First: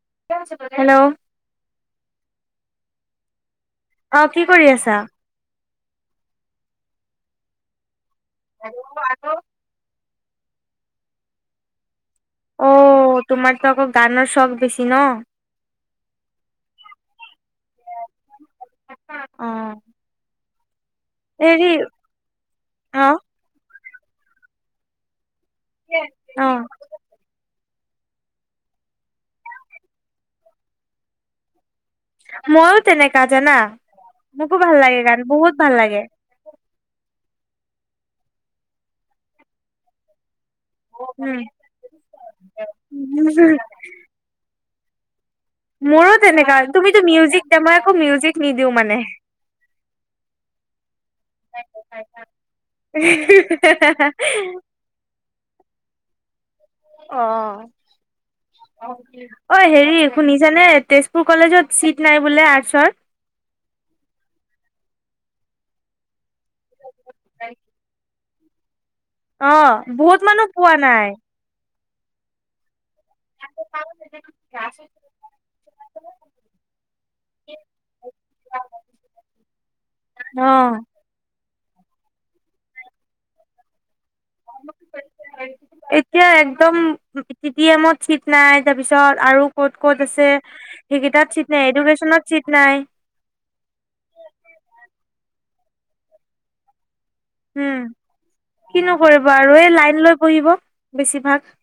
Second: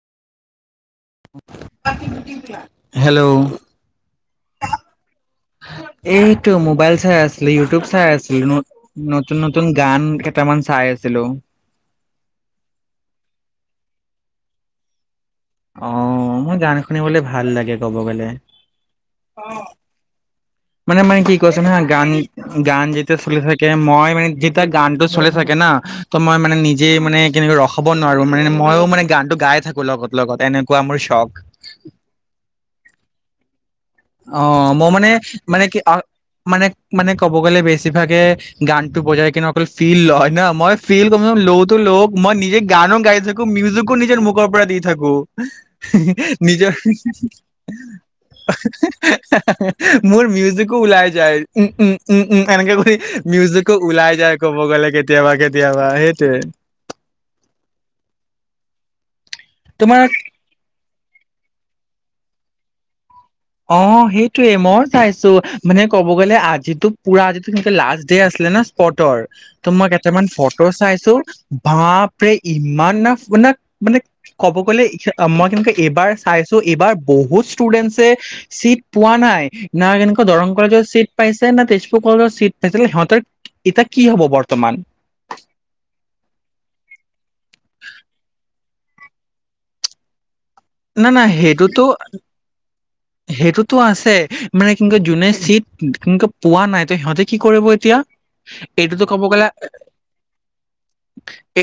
[unintelligible] [unintelligible] Hello, অহ ', কি কৰি আছা? এইটো মোবাইল চাই আছিল, ইউটিউব চাই আছিল। নতুন -নতুন গান, তামাঙ চাই আছিলো। অ', তোমাৰতো আকৌ গানৰ শখ বেছি নঃ? অহ ', মোৰ গান শুনিবলে ভাল লাগে কব গলে। অ মানে, মানে কি কোৱাচোন হেৰি হা', গান, গান অ যেতিয়া চলি থাকে, মই মানে যেতিয়া গানটো চলে, থাকে না ত', মই অ মানে নিজে মানে কেনেকে ৰখাব, হ'ব নোৱাৰো মানে মইয়ো মানে গানটো গাই থাকো লগত -লগত এনেকুৱা মোৰ চখ। মইয়ো তেনেকা জানা। মোকো অহ, ভাল মই লাগে মানে গান বহুত -মানে ভাল কি লাগে অ', মানে, মানে ক'ব গ'লে বেছিভাগে গানতো বজাই কিনে অকল ফিল লয় ন', মই ফিল কৰি উম লওঁতো লও, মই নিজে গানো গাই থাকো মিউজিকো নিজৰ মুখৰ পৰা দি, থাকো। মোৰো তেনেকা, নিজৰ তুমিতো মিউজিক দিয়া মই আকৌ মিউজিক নিদিও মানে। মোৰ মিউজিকো ওলাই যায় উম -উম - উম - উম এনেকে কৰি মিউজিকো ওলাই যায় ক'ব গ'লে কেতিয়াবা কে, দিয়া বা সেইটোৱে। অহ ', অ তোমাৰ হেৰি শুনিছানে তেজপুৰ কলেজত চিট নাই বোলে আৰ্টছৰ। ‌ অ' সেইটয়ে, মইও‌ চাইছো মানে ক'ব আজিটো পুৰা, আজিতো মানে লাষ্ট আছিলে না। ফট'ৰ অ তো মই বহুত কেইটামান মানুহ ফটো পোৱা নাই চাইছো। বাপৰেই ইমান ইমান না, মানে ক'ব গ'লে, মই কেনেকে এইবাৰ চাইছোঁ এইবাৰ বহুত ষ্টুডেন্টছে চিট পোৱা নাই, না কেনেকুৱা দৰং অ কলেজত চিট পাইছে। ছে না, তেজপুৰ কলেজত চিট পাইছিল। সিহঁতৰ কিতাক এতিয়া একদম পি টি এমত চিট নাই। তাৰপিছত আৰু ক'ত ক'ত আছে? না না সেইকেইতাত চিত নাই, সেইটোতো এডুকেশ্যনত চিত নাই। সেইটোতো আছে, মানে কি বুলি কয় যোনে চিট কি বুলি কয়, পোৱা নাই ত সিহঁতে কি কৰিব উম এতিয়া কিনো এইটোতো ক'ব কৰিব গ'লে আৰু, এই লাইন লৈ পঢ়িব, বেছিভাগ। এ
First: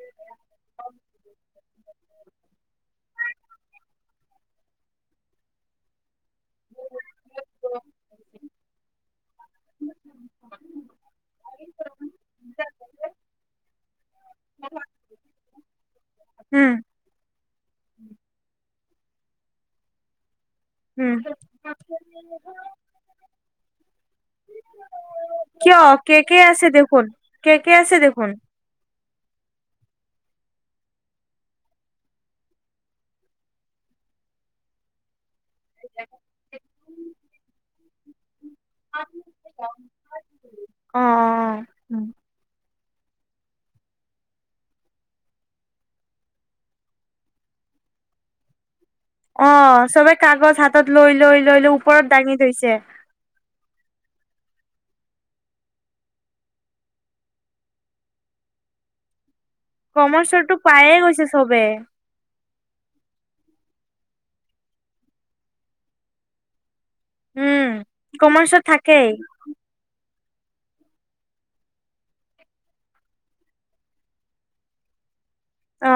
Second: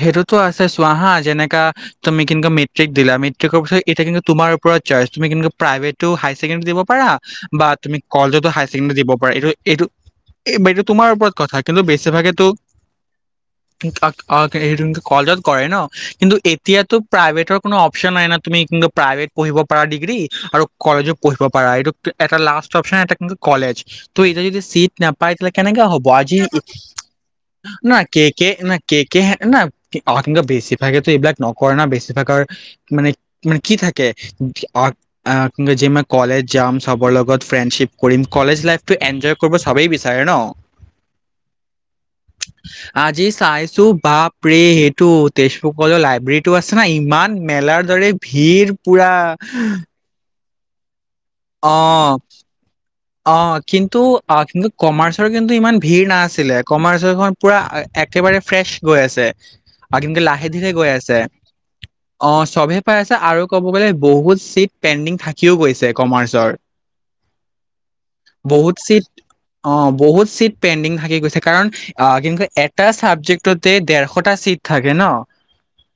সেইটোতো আছে, চোৱা হা যেনেকা তুমি কিন্তু মেট্ৰিক দিলা, মেট্ৰিকৰ পিছত কিন্তু তোমাৰ ওপৰত চইচ, তুমি প্ৰাইভেটো হাই ছেকেণ্ডৰী দিব পাৰা, বা তুমি কলেজতো হাই ছেকেণ্ডৰী দিব পাৰা। এইটো, এইটো এইটো তোমাৰ ওপৰত কথা কিন্তু বেছিভাগেতো অ হেৰি কলেজত কৰে ন, কিন্তু উম এতিয়াতো প্ৰাইভেটৰ কোনো অপছন নাই ন, তুমি কিন্তু প্ৰাইভেট পঢ়িব পাৰা ডিগ্ৰী আৰু কলেজো উম পঢ়িব পাৰা, এইটো এটা লাষ্ট অপছন এটা কিন্তু কলেজ, এনেকে এতিয়া যদি চিট নাপায় তেন্তে কিয় কেনেকে হ'ব কে আজি কে আছে দেখোন কে কে ন আছে কে দেখোন কে না কে কে হে না, কি বেছিভাগে তো এইবিলাক নকৰে ন। বেছিভাগৰ মানে, মানে কি থাকে কি যে মই কলেজ যাম, সবৰ লগত ফ্ৰেণ্ডশ্বিপ কৰিম। কলেজ লাইফটো এনজয় কৰিব চবেই, বিচাৰে ন। অ আজি চাই। চ' বাপ ৰে সেইটো তেজপুৰ ক'লো লাইব্ৰেৰীটো আছে নহয়, ইমান মেলাৰ দৰে ভিৰ। পুৰা অ চবে কাগজ হাতত লৈ লৈ লৈ লৈ অ ওপৰত দাঙি থৈছে। অ কিন্তু, অ কিন্তু কমাৰ্চৰ কিন্তু ইমান ভিৰ নাছিলে, কমাৰ্চখন পুৰা একেবাৰে ফ্ৰেচ গৈ আছে। আৰু কিন্ত লাহে কমাৰ্চৰটো ধীৰে গৈ পায়ে আছে, গৈছে চবে অ চবে পাই আছে আৰু ক'ব গ'লে বহুত চিট পেণ্ডিং থাকিও গৈছে, ‌ কমাৰ্চৰ। উম। কমাৰ্চত বহুত চিট, থাকেই অ বহুত চিট পেণ্ডিং থাকি গৈছে কাৰণ, আহ কিন্তু এটা চাবজেক্টতে ডেৰশটা চিট থাকে ন। অ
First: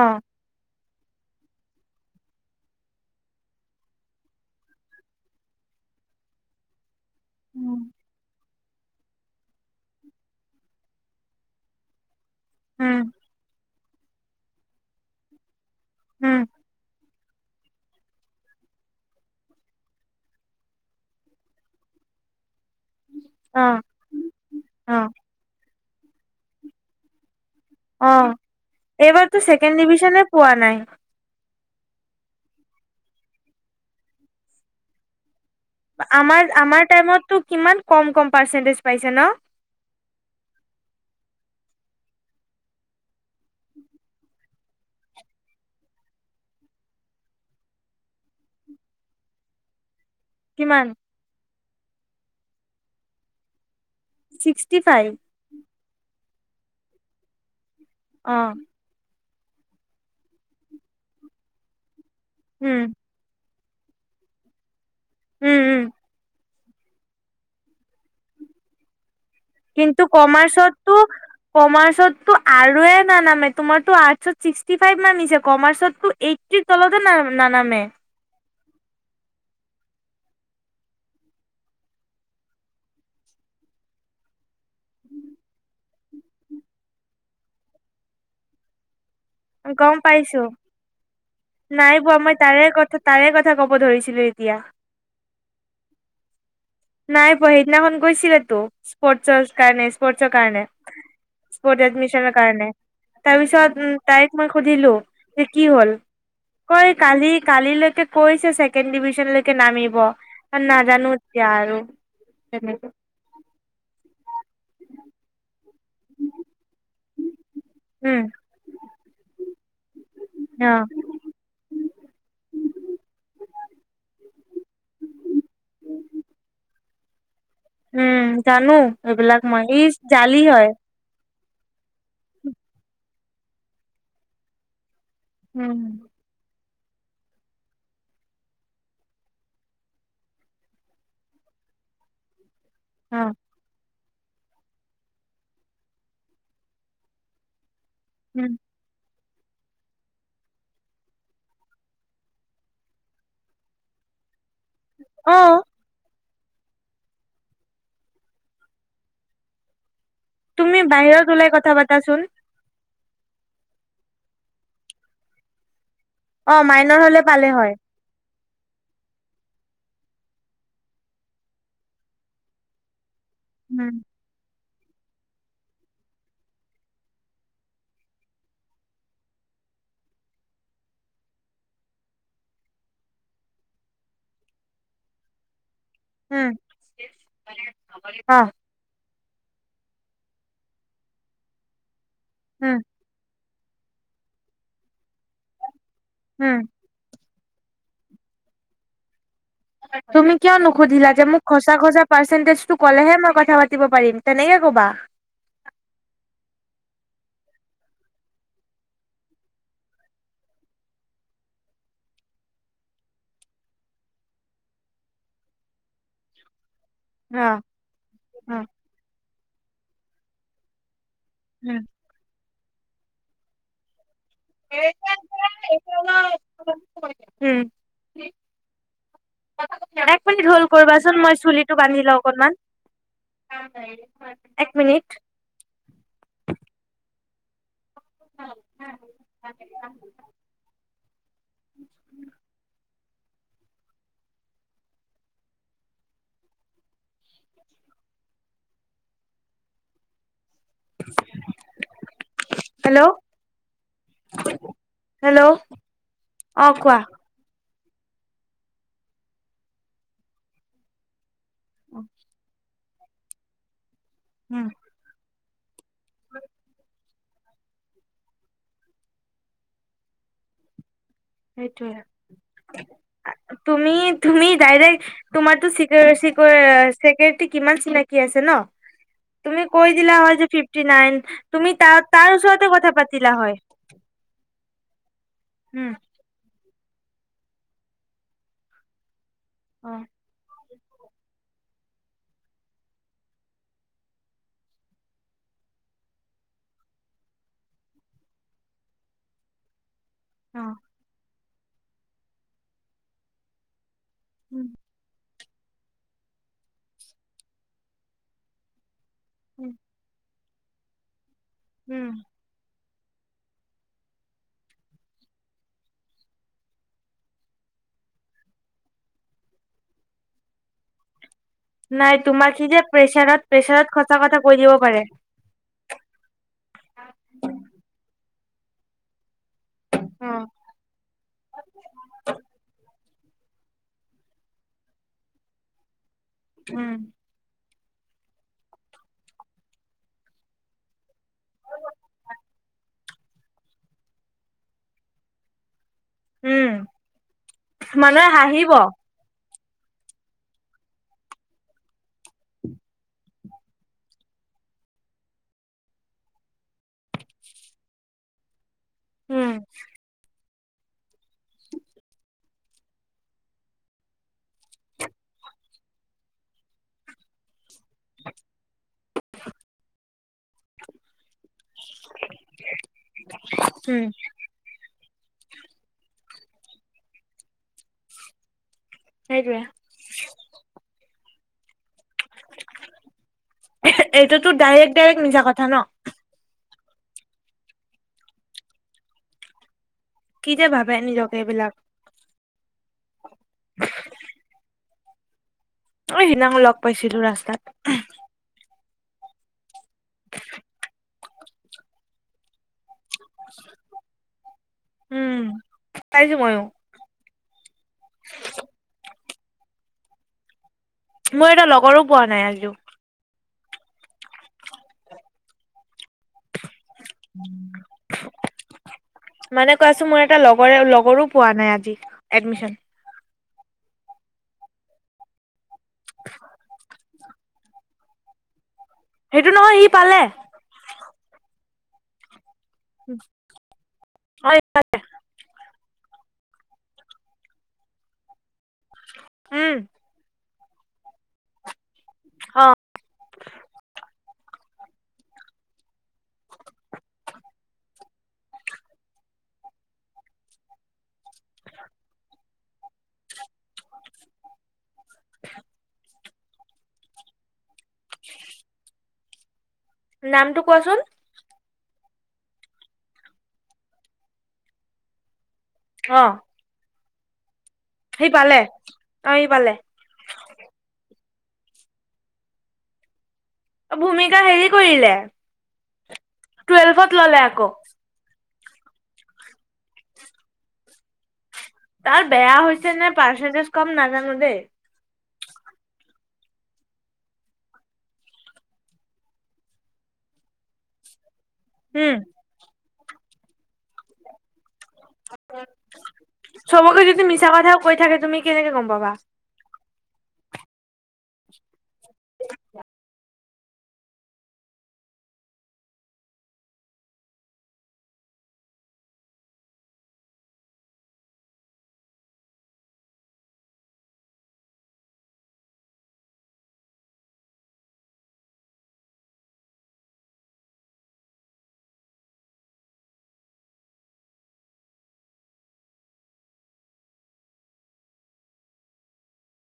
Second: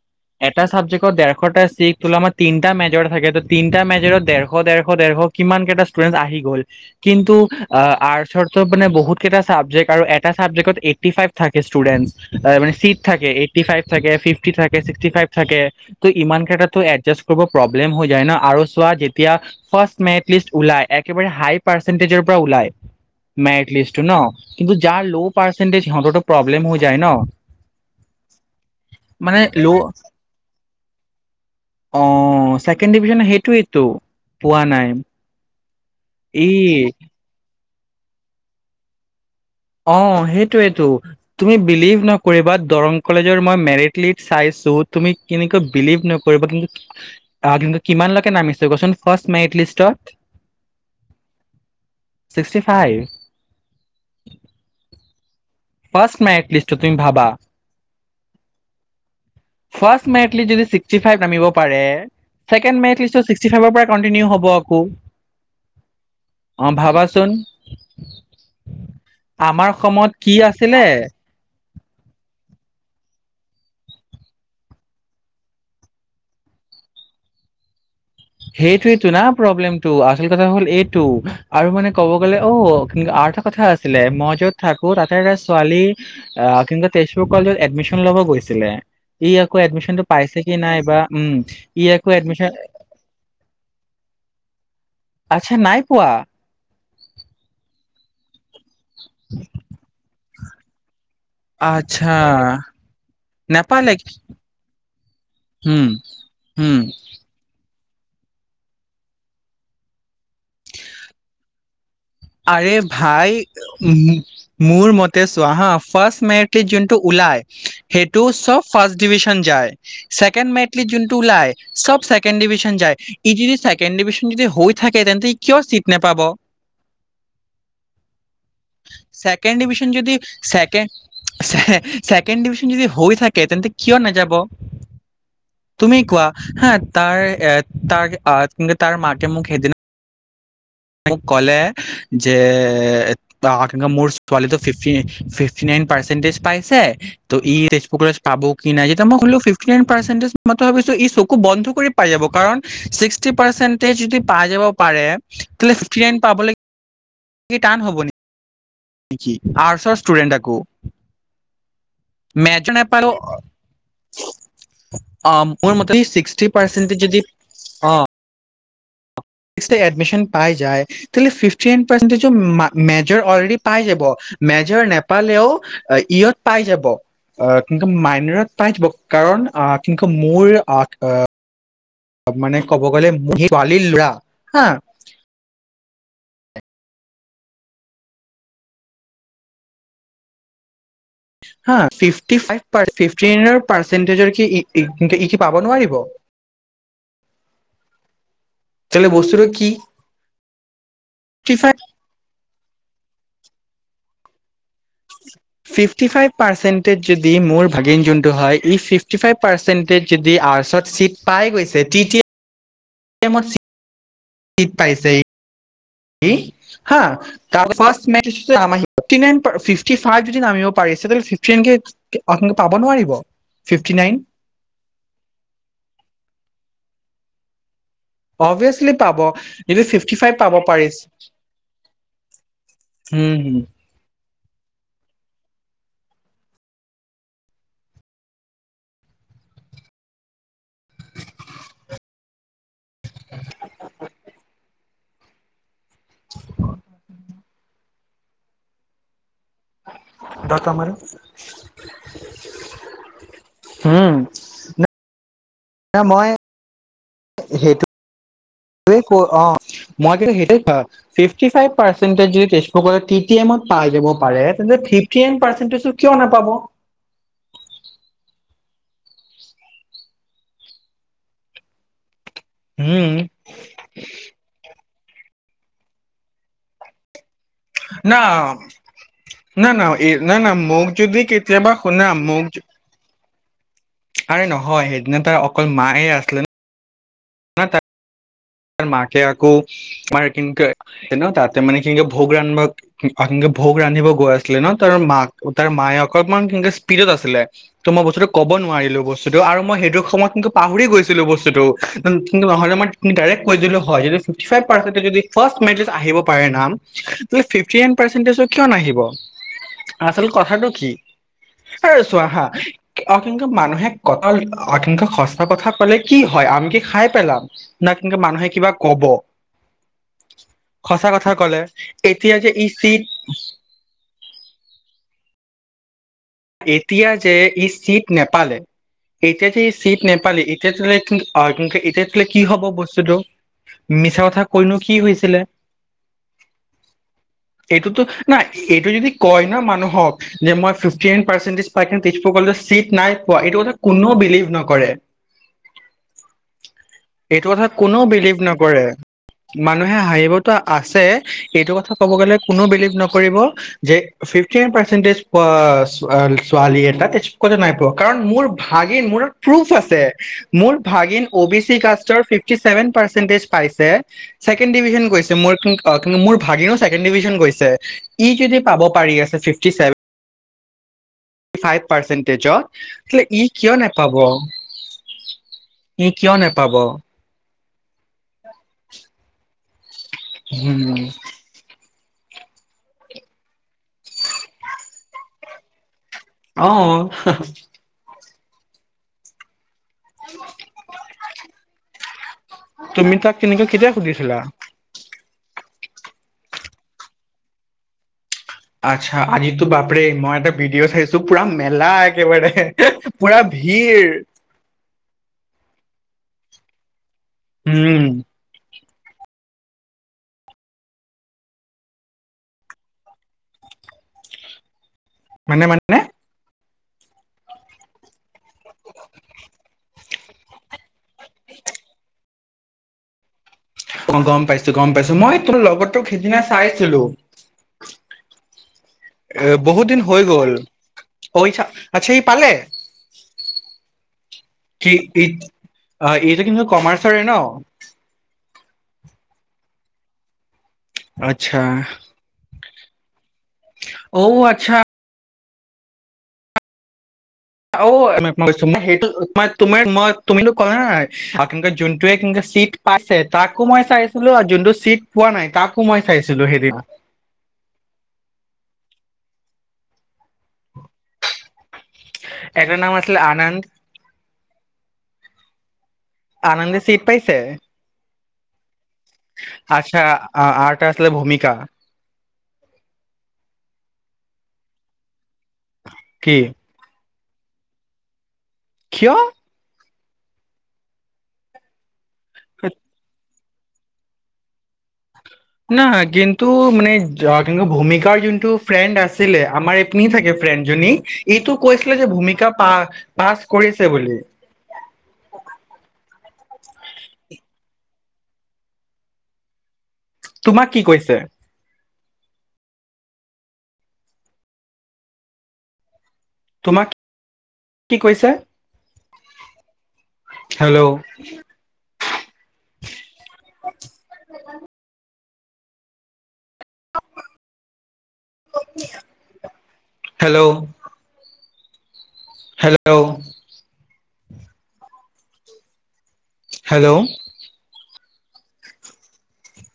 এটা চাবজেক্ট শ ডেৰশটা ছিটতো আমাৰ তিনিটা মেজৰ থাকে, ত' তিনিটা মেজৰত দেৰশ ডেৰশ- ডেৰশ কিমান কেইটা ষ্টুডেন্ট আহি গ'ল। কিন্তু আ আৰ্টছৰ আৰ্টছত মানে বহুত কেইটা ছাবজেক্ট আৰু এটা চাবজেক্টত এইটি ফাইভ থাকে ষ্টুডেণ্টচ। তাৰে মানে চিট উম থাকে, এইটি ফাইভ থাকে ফিফটি থাকে, ছিক্সটি ফাইভ থাকে। ত' উম ইমান কেইটাটো এডজাচ হ'ব প্ৰব্লেম হৈ যায় ন আৰু চোৱা যেতিয়া ফাৰ্ষ্ট মেৰিট লিস্ত ওলাই, একেবাৰে হাই পাৰ্চেণ্টেজৰ পৰা ওলায়। অ মেৰিত লিষ্টটো ন, কিন্তু অ যাৰ ল' পাৰ্চেণ্টেজ সিহতৰটো প্ৰব্লেম হৈ যায় ন। অঁ, মানে এইবাৰতো ল' ছেকেণ্ড ডিভিজনে পোৱা নাই। অঁ, ছেকেণ্ড ডিভিজন সেইটোৱেইতো, পোৱা নাই। ই আমাৰ- আমাৰ টাইমতটো কিমান কম কম পাৰ্চেন্টেজ পাইছে ন। অঁ, সেইটোৱেইটো তুমি বিলিভ নকৰিবা দৰং কলেজৰ মই মেৰিট লিষ্ট চাইছো, তুমি কেনেকৈ বিলিভ নকৰিবা কিন্তু কি কিমানলৈকে নামিছে কোৱাচোন ফাৰ্ষ্ট মেৰিট লিষ্টত। কিমান। Sixty five. Sixty five. First merit লিষ্টত তুমি ভাবা। অঁ। ফাৰ্ষ্ট মেৰিটলিত যদি ছিক্সটি ফাইভ নামিব পাৰে চেকেণ্ড উম মেৰিট লিষ্টত ছিক্সটি ছিক্সটি ফাইভৰ পৰা কণ্টিনউ হ'ব আকৌ। উম উম। অঁ ভাবাচোন। আমাৰ কিন্তু সময়ত কি আছিলে কমাৰ্চতটো কমাৰ্চতটো আৰুয়ে নানামে, তোমাৰটো আৰ্টছত ছিক্সটি ফাইভ নামিছে, কমাৰ্চতটো এইটিৰ তলতে ন নানামে। সেইটোইটো না প্ৰব্লেমটো আচল কথা হ'ল এইটো আৰু মানে ক'ব গ'লে অঁ, কিন্তু আৰু এটা কথা আছিলে, মই য'ত থাকো তাতে এটা ছোৱালী আ, কিন্তু তেজপুৰ কলেজত এডমিশন ল'ব গৈছিলে। ই আকৌ গম এডমিশ্যনটো পাইছো পাইছে কি নাই বা, উম। ই নাই আকৌ পোৱা, মই এডমিশন তাৰে কথা তাৰ তাৰে কথা ক'ব ধৰিছিলো এতিয়া, আচ্ছা নাই পোৱা নাই পহিদিনাখন গৈছিল [unintelligible] স্পৰ্টছৰ কাৰনে স্পৰ্টছ নিজ কাৰণে সুত আচ্ছা এডমিশ্যনৰ কাৰণে তাৰপিছত উ নেপালে তাইক মই সুধিলো যে কি উম হ'ল? উম কৈ কালি কা কালিলৈকে কৈছে ছেকেণ্ড ডিভিজনলৈকে নামিব কাৰ নাজানো এতিয়া আৰু আৰে তেনেকে ভাই উ মোৰ মতে চুৱাহাফ ফাৰ্ষ্ট মেৰটি যোনটো ওলাই উম সেইটো চব ফাৰ্ষ্ট ডিভিশ্যন যায়, ছেকেণ্ড অ মেটলি যোনটো ওলাই চব ছেকেণ্ড ডিভিশ্যন যায়, ই যদি ছেকেণ্ড ডিভিশ্যন যদি হৈ থাকে তেন্তে ই কিয় চিট নোপাব উম জানো এইবিলাক ছেকেণ্ড মই ডিভিজন ইচ যদি জালি হয়। ছেকেণ্ড ছেকেণ্ড ডিভিশ্যন যদি হৈ থাকে তেন্তে কিয় নাযাব উম তুমি কোৱা হা তাৰ এ তাৰ কিন্তু তাৰ মাকে মোক সেইদিনা- কলে যে এ অ [unintelligible] মোৰ পোৱালিটো ফিফি ফিফটি নাইন পাৰ্চেন্টেজ পাইছে ত ই কুকলেচ পাব উম কি নাই যেতিয়া মই খুললো ফিফটি নাইন পাৰ্চেন্টেজ মই তো ভাবিছো ই চকু বন্ধ কৰি পাই যাব কাৰণ ছিক্সটি পাৰ্চেটেজ যদি পাই যাব পাৰে অ ফিফটি নাইন পাবলে এই টান হ'ব নি? নিকি আৰ্চৰ ষ্টু তুমি বাহিৰত ওলাই কথা পাতাচোন পাই ল অ মোৰ মতে ছিক্সটি অ পাৰ্চেন্টেজ মাইনৰ যদি হ'লে পালে হয়। ইষ্টে এডমিশ্যন পাই যায়, তেতিয়া হ'লে ফিফটিন পাৰ্চেণ্টিজো মা মে চিঞৰ অলৰেডি পাই উম যাব মেজ চিয়ৰ নেপালেও ইয়ত পাই যাব, অ কিন্তু মাইনৰত পাই যাব, কাৰণ কিন্তু মোৰ অট অ মানে ক'ব গ'লে মো ছোৱালী ল'ৰা হা উম অহ হা ফিফ ফিফটি ফাইভ উম পাৰ্চে ফিফটিনৰ পাৰ্চেন্টিজৰ কি ই ই কি পাব নোৱাৰিব হম চেলে বস্তুটো কি তুমি কিয় নুখুধিলা যে মোক ফিফটি খচা ফাইভ খচা পাৰ্চেণ্টিজ তোক ক'লেহে মই কথা পাতিব পাৰিম তেনেকে ক'বা ফিফটি ফাইভ পাৰ্চন্টেজ যদি মোৰ ভাগিন যোনটো হয় ই ফিফটি ফাইভ পাৰ্চেণ্টেজ যদি আ্চত চিট পাই গৈছে টিটি মই চিট পাইছে কি হা অ তাৰ অ [unintelligible] ফিফটি ফাইভ যদি নামিব পাৰিছে তে উম [unintelligible] পাব নোৱাৰিব পিফটি নাইন [unintelligible] উম অবিয়াসলি পাব, ফিফটি এক ফাইভ মিনিট পাব হল্ড পাৰিছে, কৰিবাচোন মই চুলিটো বান্ধি লওঁ অকনমান। হম হম এক মিনিট [unintelligible] [unintelligible] [unintelligible] উম হেল্ল', হুম হেল্ল', উম মই অ কোৱা সেইটোৱে [unintelligible] ফিফটি ফাইভ পাৰেটজ স টি টি এমত পাই যাব পাৰে উম তেন্তে পিফটি ৰেংক পাৰচেন্ট তেন্তেচো কিয় নাপাব সেইটোৱে উম তুমি, তুমি ডাইৰেক্ট তোমাৰ তো [unintelligible] কিমান না চিনাকি আছে ন, তুমি না না কৈ দিলা না হয় যে না ফিফটি মোক যদি নাইন কেতিয়াবা তুমি তাৰ, শুনা তাৰ মোক ওচৰতে কথা পাতিলা হয়। আৰে নহয় সেইদিনা তাৰ অকল উম মায়ে আছিলে ন অ ত [unintelligible] সেইয়া আকৌ, অ আৰে কিনকে ন তাতে মানে কিনেকে ভোগ ৰান্ধিব ভোগ ৰান্ধিব গৌ আছিলে ন তাৰ মাক তাৰ মায়ে অকমান কেনকে স্পীডত আছিলে তৌ মই বস্তুটো কব নোৱাৰিলো বস্তুতটো আৰু মই সেইটো তোমাক কিন্তু অ পাহৰি গৈছিলো বস্তু টো কিন্তু নহলে মই [unintelligible] ডাইৰেক্ট কৈ দিলো হয় এ উম [unintelligible] ফাৰ্ষ্ট মেৰিট লিষ্ট আহিব পাৰে নাম, কিন্তু ফিফটি ৰেংক পাৰচেন্টেচত কিয় নাহিব উম আচল কথাটো কি? সেই উম। চোৱা হা অসংখ্য মানুহে কথা অসংখ্য সঁচা কথা ক'লে কি হয় আমি কি খাই পেলাম ন এনকে মানুহে কিবা কব সঁচা কথা ক'লে নাই এতিয়া তোমাক সি ই যে চিট প্ৰেছাৰত প্ৰেছাৰত সঁচা কথা কৈ দিব পাৰে পালে এতিয়া যি চিট নেপালি উম এতিয় তোলে কি অ কি এতিয়া তোলে কি হ'ব বস্তুটো মিছা কথা কৈনো কি হৈছিলে উম এইটোতো না এইটো যদি কয় ন মানুহক যে মই ফিফ টেন পাৰ্চেণ্টেজ পায় কিন্তু তেজপুৰ কলেজত চিট নাই পোৱা এইটো কথা কোনো বিলিভ নকৰে উম এইটো কথা কোনেও মানুহে বিলিভ হাঁহিব নকৰে মানুহে হাঁহিবতো আছে এইটো কথা ক'ব গ'লে কোনো বিলিভ নকৰিব যে ফিফটি নাইন পাৰ্চেন্টেজ পোৱা ছোৱালী ছোৱালী এটা তেজপোকতে নাই পোৱা কাৰণ মোৰ ভাগিন মোৰ উম প্ৰুফ আছে মোৰ ভাগিন অ বি চি কাষ্টৰ ফিফটি চেভেন পাৰ্চেন্টেজ পাইছে ছেকেণ্ড ডিভিজন গৈছে কিন্তু মোৰ ভাগিনো ছেকেণ্ড ডিভিজন গৈছে ই কিদি পাব পাৰি আছে ফিফটি চেভেন ফাইভ পাৰ্চন্টেজত তেতিয়াহ'লে ই কিয় উম নেপাব ই কিয় নেপাব সেইটোৱে হোম উমখ এইটোতো ডাইৰেক্ট ডাইৰেক্ট মিছা কথা ন অ হহ কি যে ভাবে নিজকে এইবিলাক তুমি তাক সেনেকৈ কেতিয়া সুধিছিলা অ সেইদিনাখন লগ পাইছিলো ৰাস্তাত উমহ আচ্ছা আজিতো বাপৰে মই এটা ভিডিঅ' চাইছো পুৰা মেলা একেবাৰে পুৰা ভিৰ উম পাইছোঁ ময়ো উম মোৰ এটা লগৰো পোৱা নাই আজিও মানে মানে উম থু মানে কোৱাছো মোৰ এক একটা লগৰে লগৰো পোৱা নাই আজি এডমিশন অ গম পাইছোঁ গম পাইছোঁ মই তোৰ লগত তোক সিদিনা চাইছিলো এ সেইটো নহয় বহুত সি দিন পালে হৈ গ'ল আচ্ছা সি পালে? হয় কি ই [unintelligible] অ', এইটো কিন্তু কমাৰ্চৰে ন? উম। আচ্ছা। অ ঔ আ ছা অ', সেই ত মই তুমো কলে নাইে যোনটোৱে চিট পাইছে তাকো মই চাইছিলো আৰু যোনটো চিট পোৱা নাই তাকো মই চাইছিলো সেইদিন। নামটো কোৱাচোন? এটাৰ নাম আছিলে আনন্দ। অ আনন্দ চিত পাইছে। সি পালে। অ সি পালে আচ্ছাঁ আছিল ভূমি [unintelligible] ভূমিকা হেৰি কৰিলে কি? ক ল'লে আকৌ। কিয়? তাৰ বেয়া হৈছে নে পা পাৰ্চেন্টেজ কম নাজানো দে। নহয়, কিন্তু মানে কিন্তু ভূমিকাৰ যোনটো ফ্ৰেণ্ড আছিলে আমাৰ এপনি থাকে ফ্ৰেণ্ডজনী। এইটো কৈছিলে যে উম ভূমিকা পা পাছ কৰিছে বুলি। চবকে যদি মিছা কথাও কৈ থাকে তুমি কেনেকে গম পাবা। তোমাক কি কৈছে? তোমাক, কি কৈছে? হেল্ল'? হেল্ল'? হেল্ল'? হেল্ল'?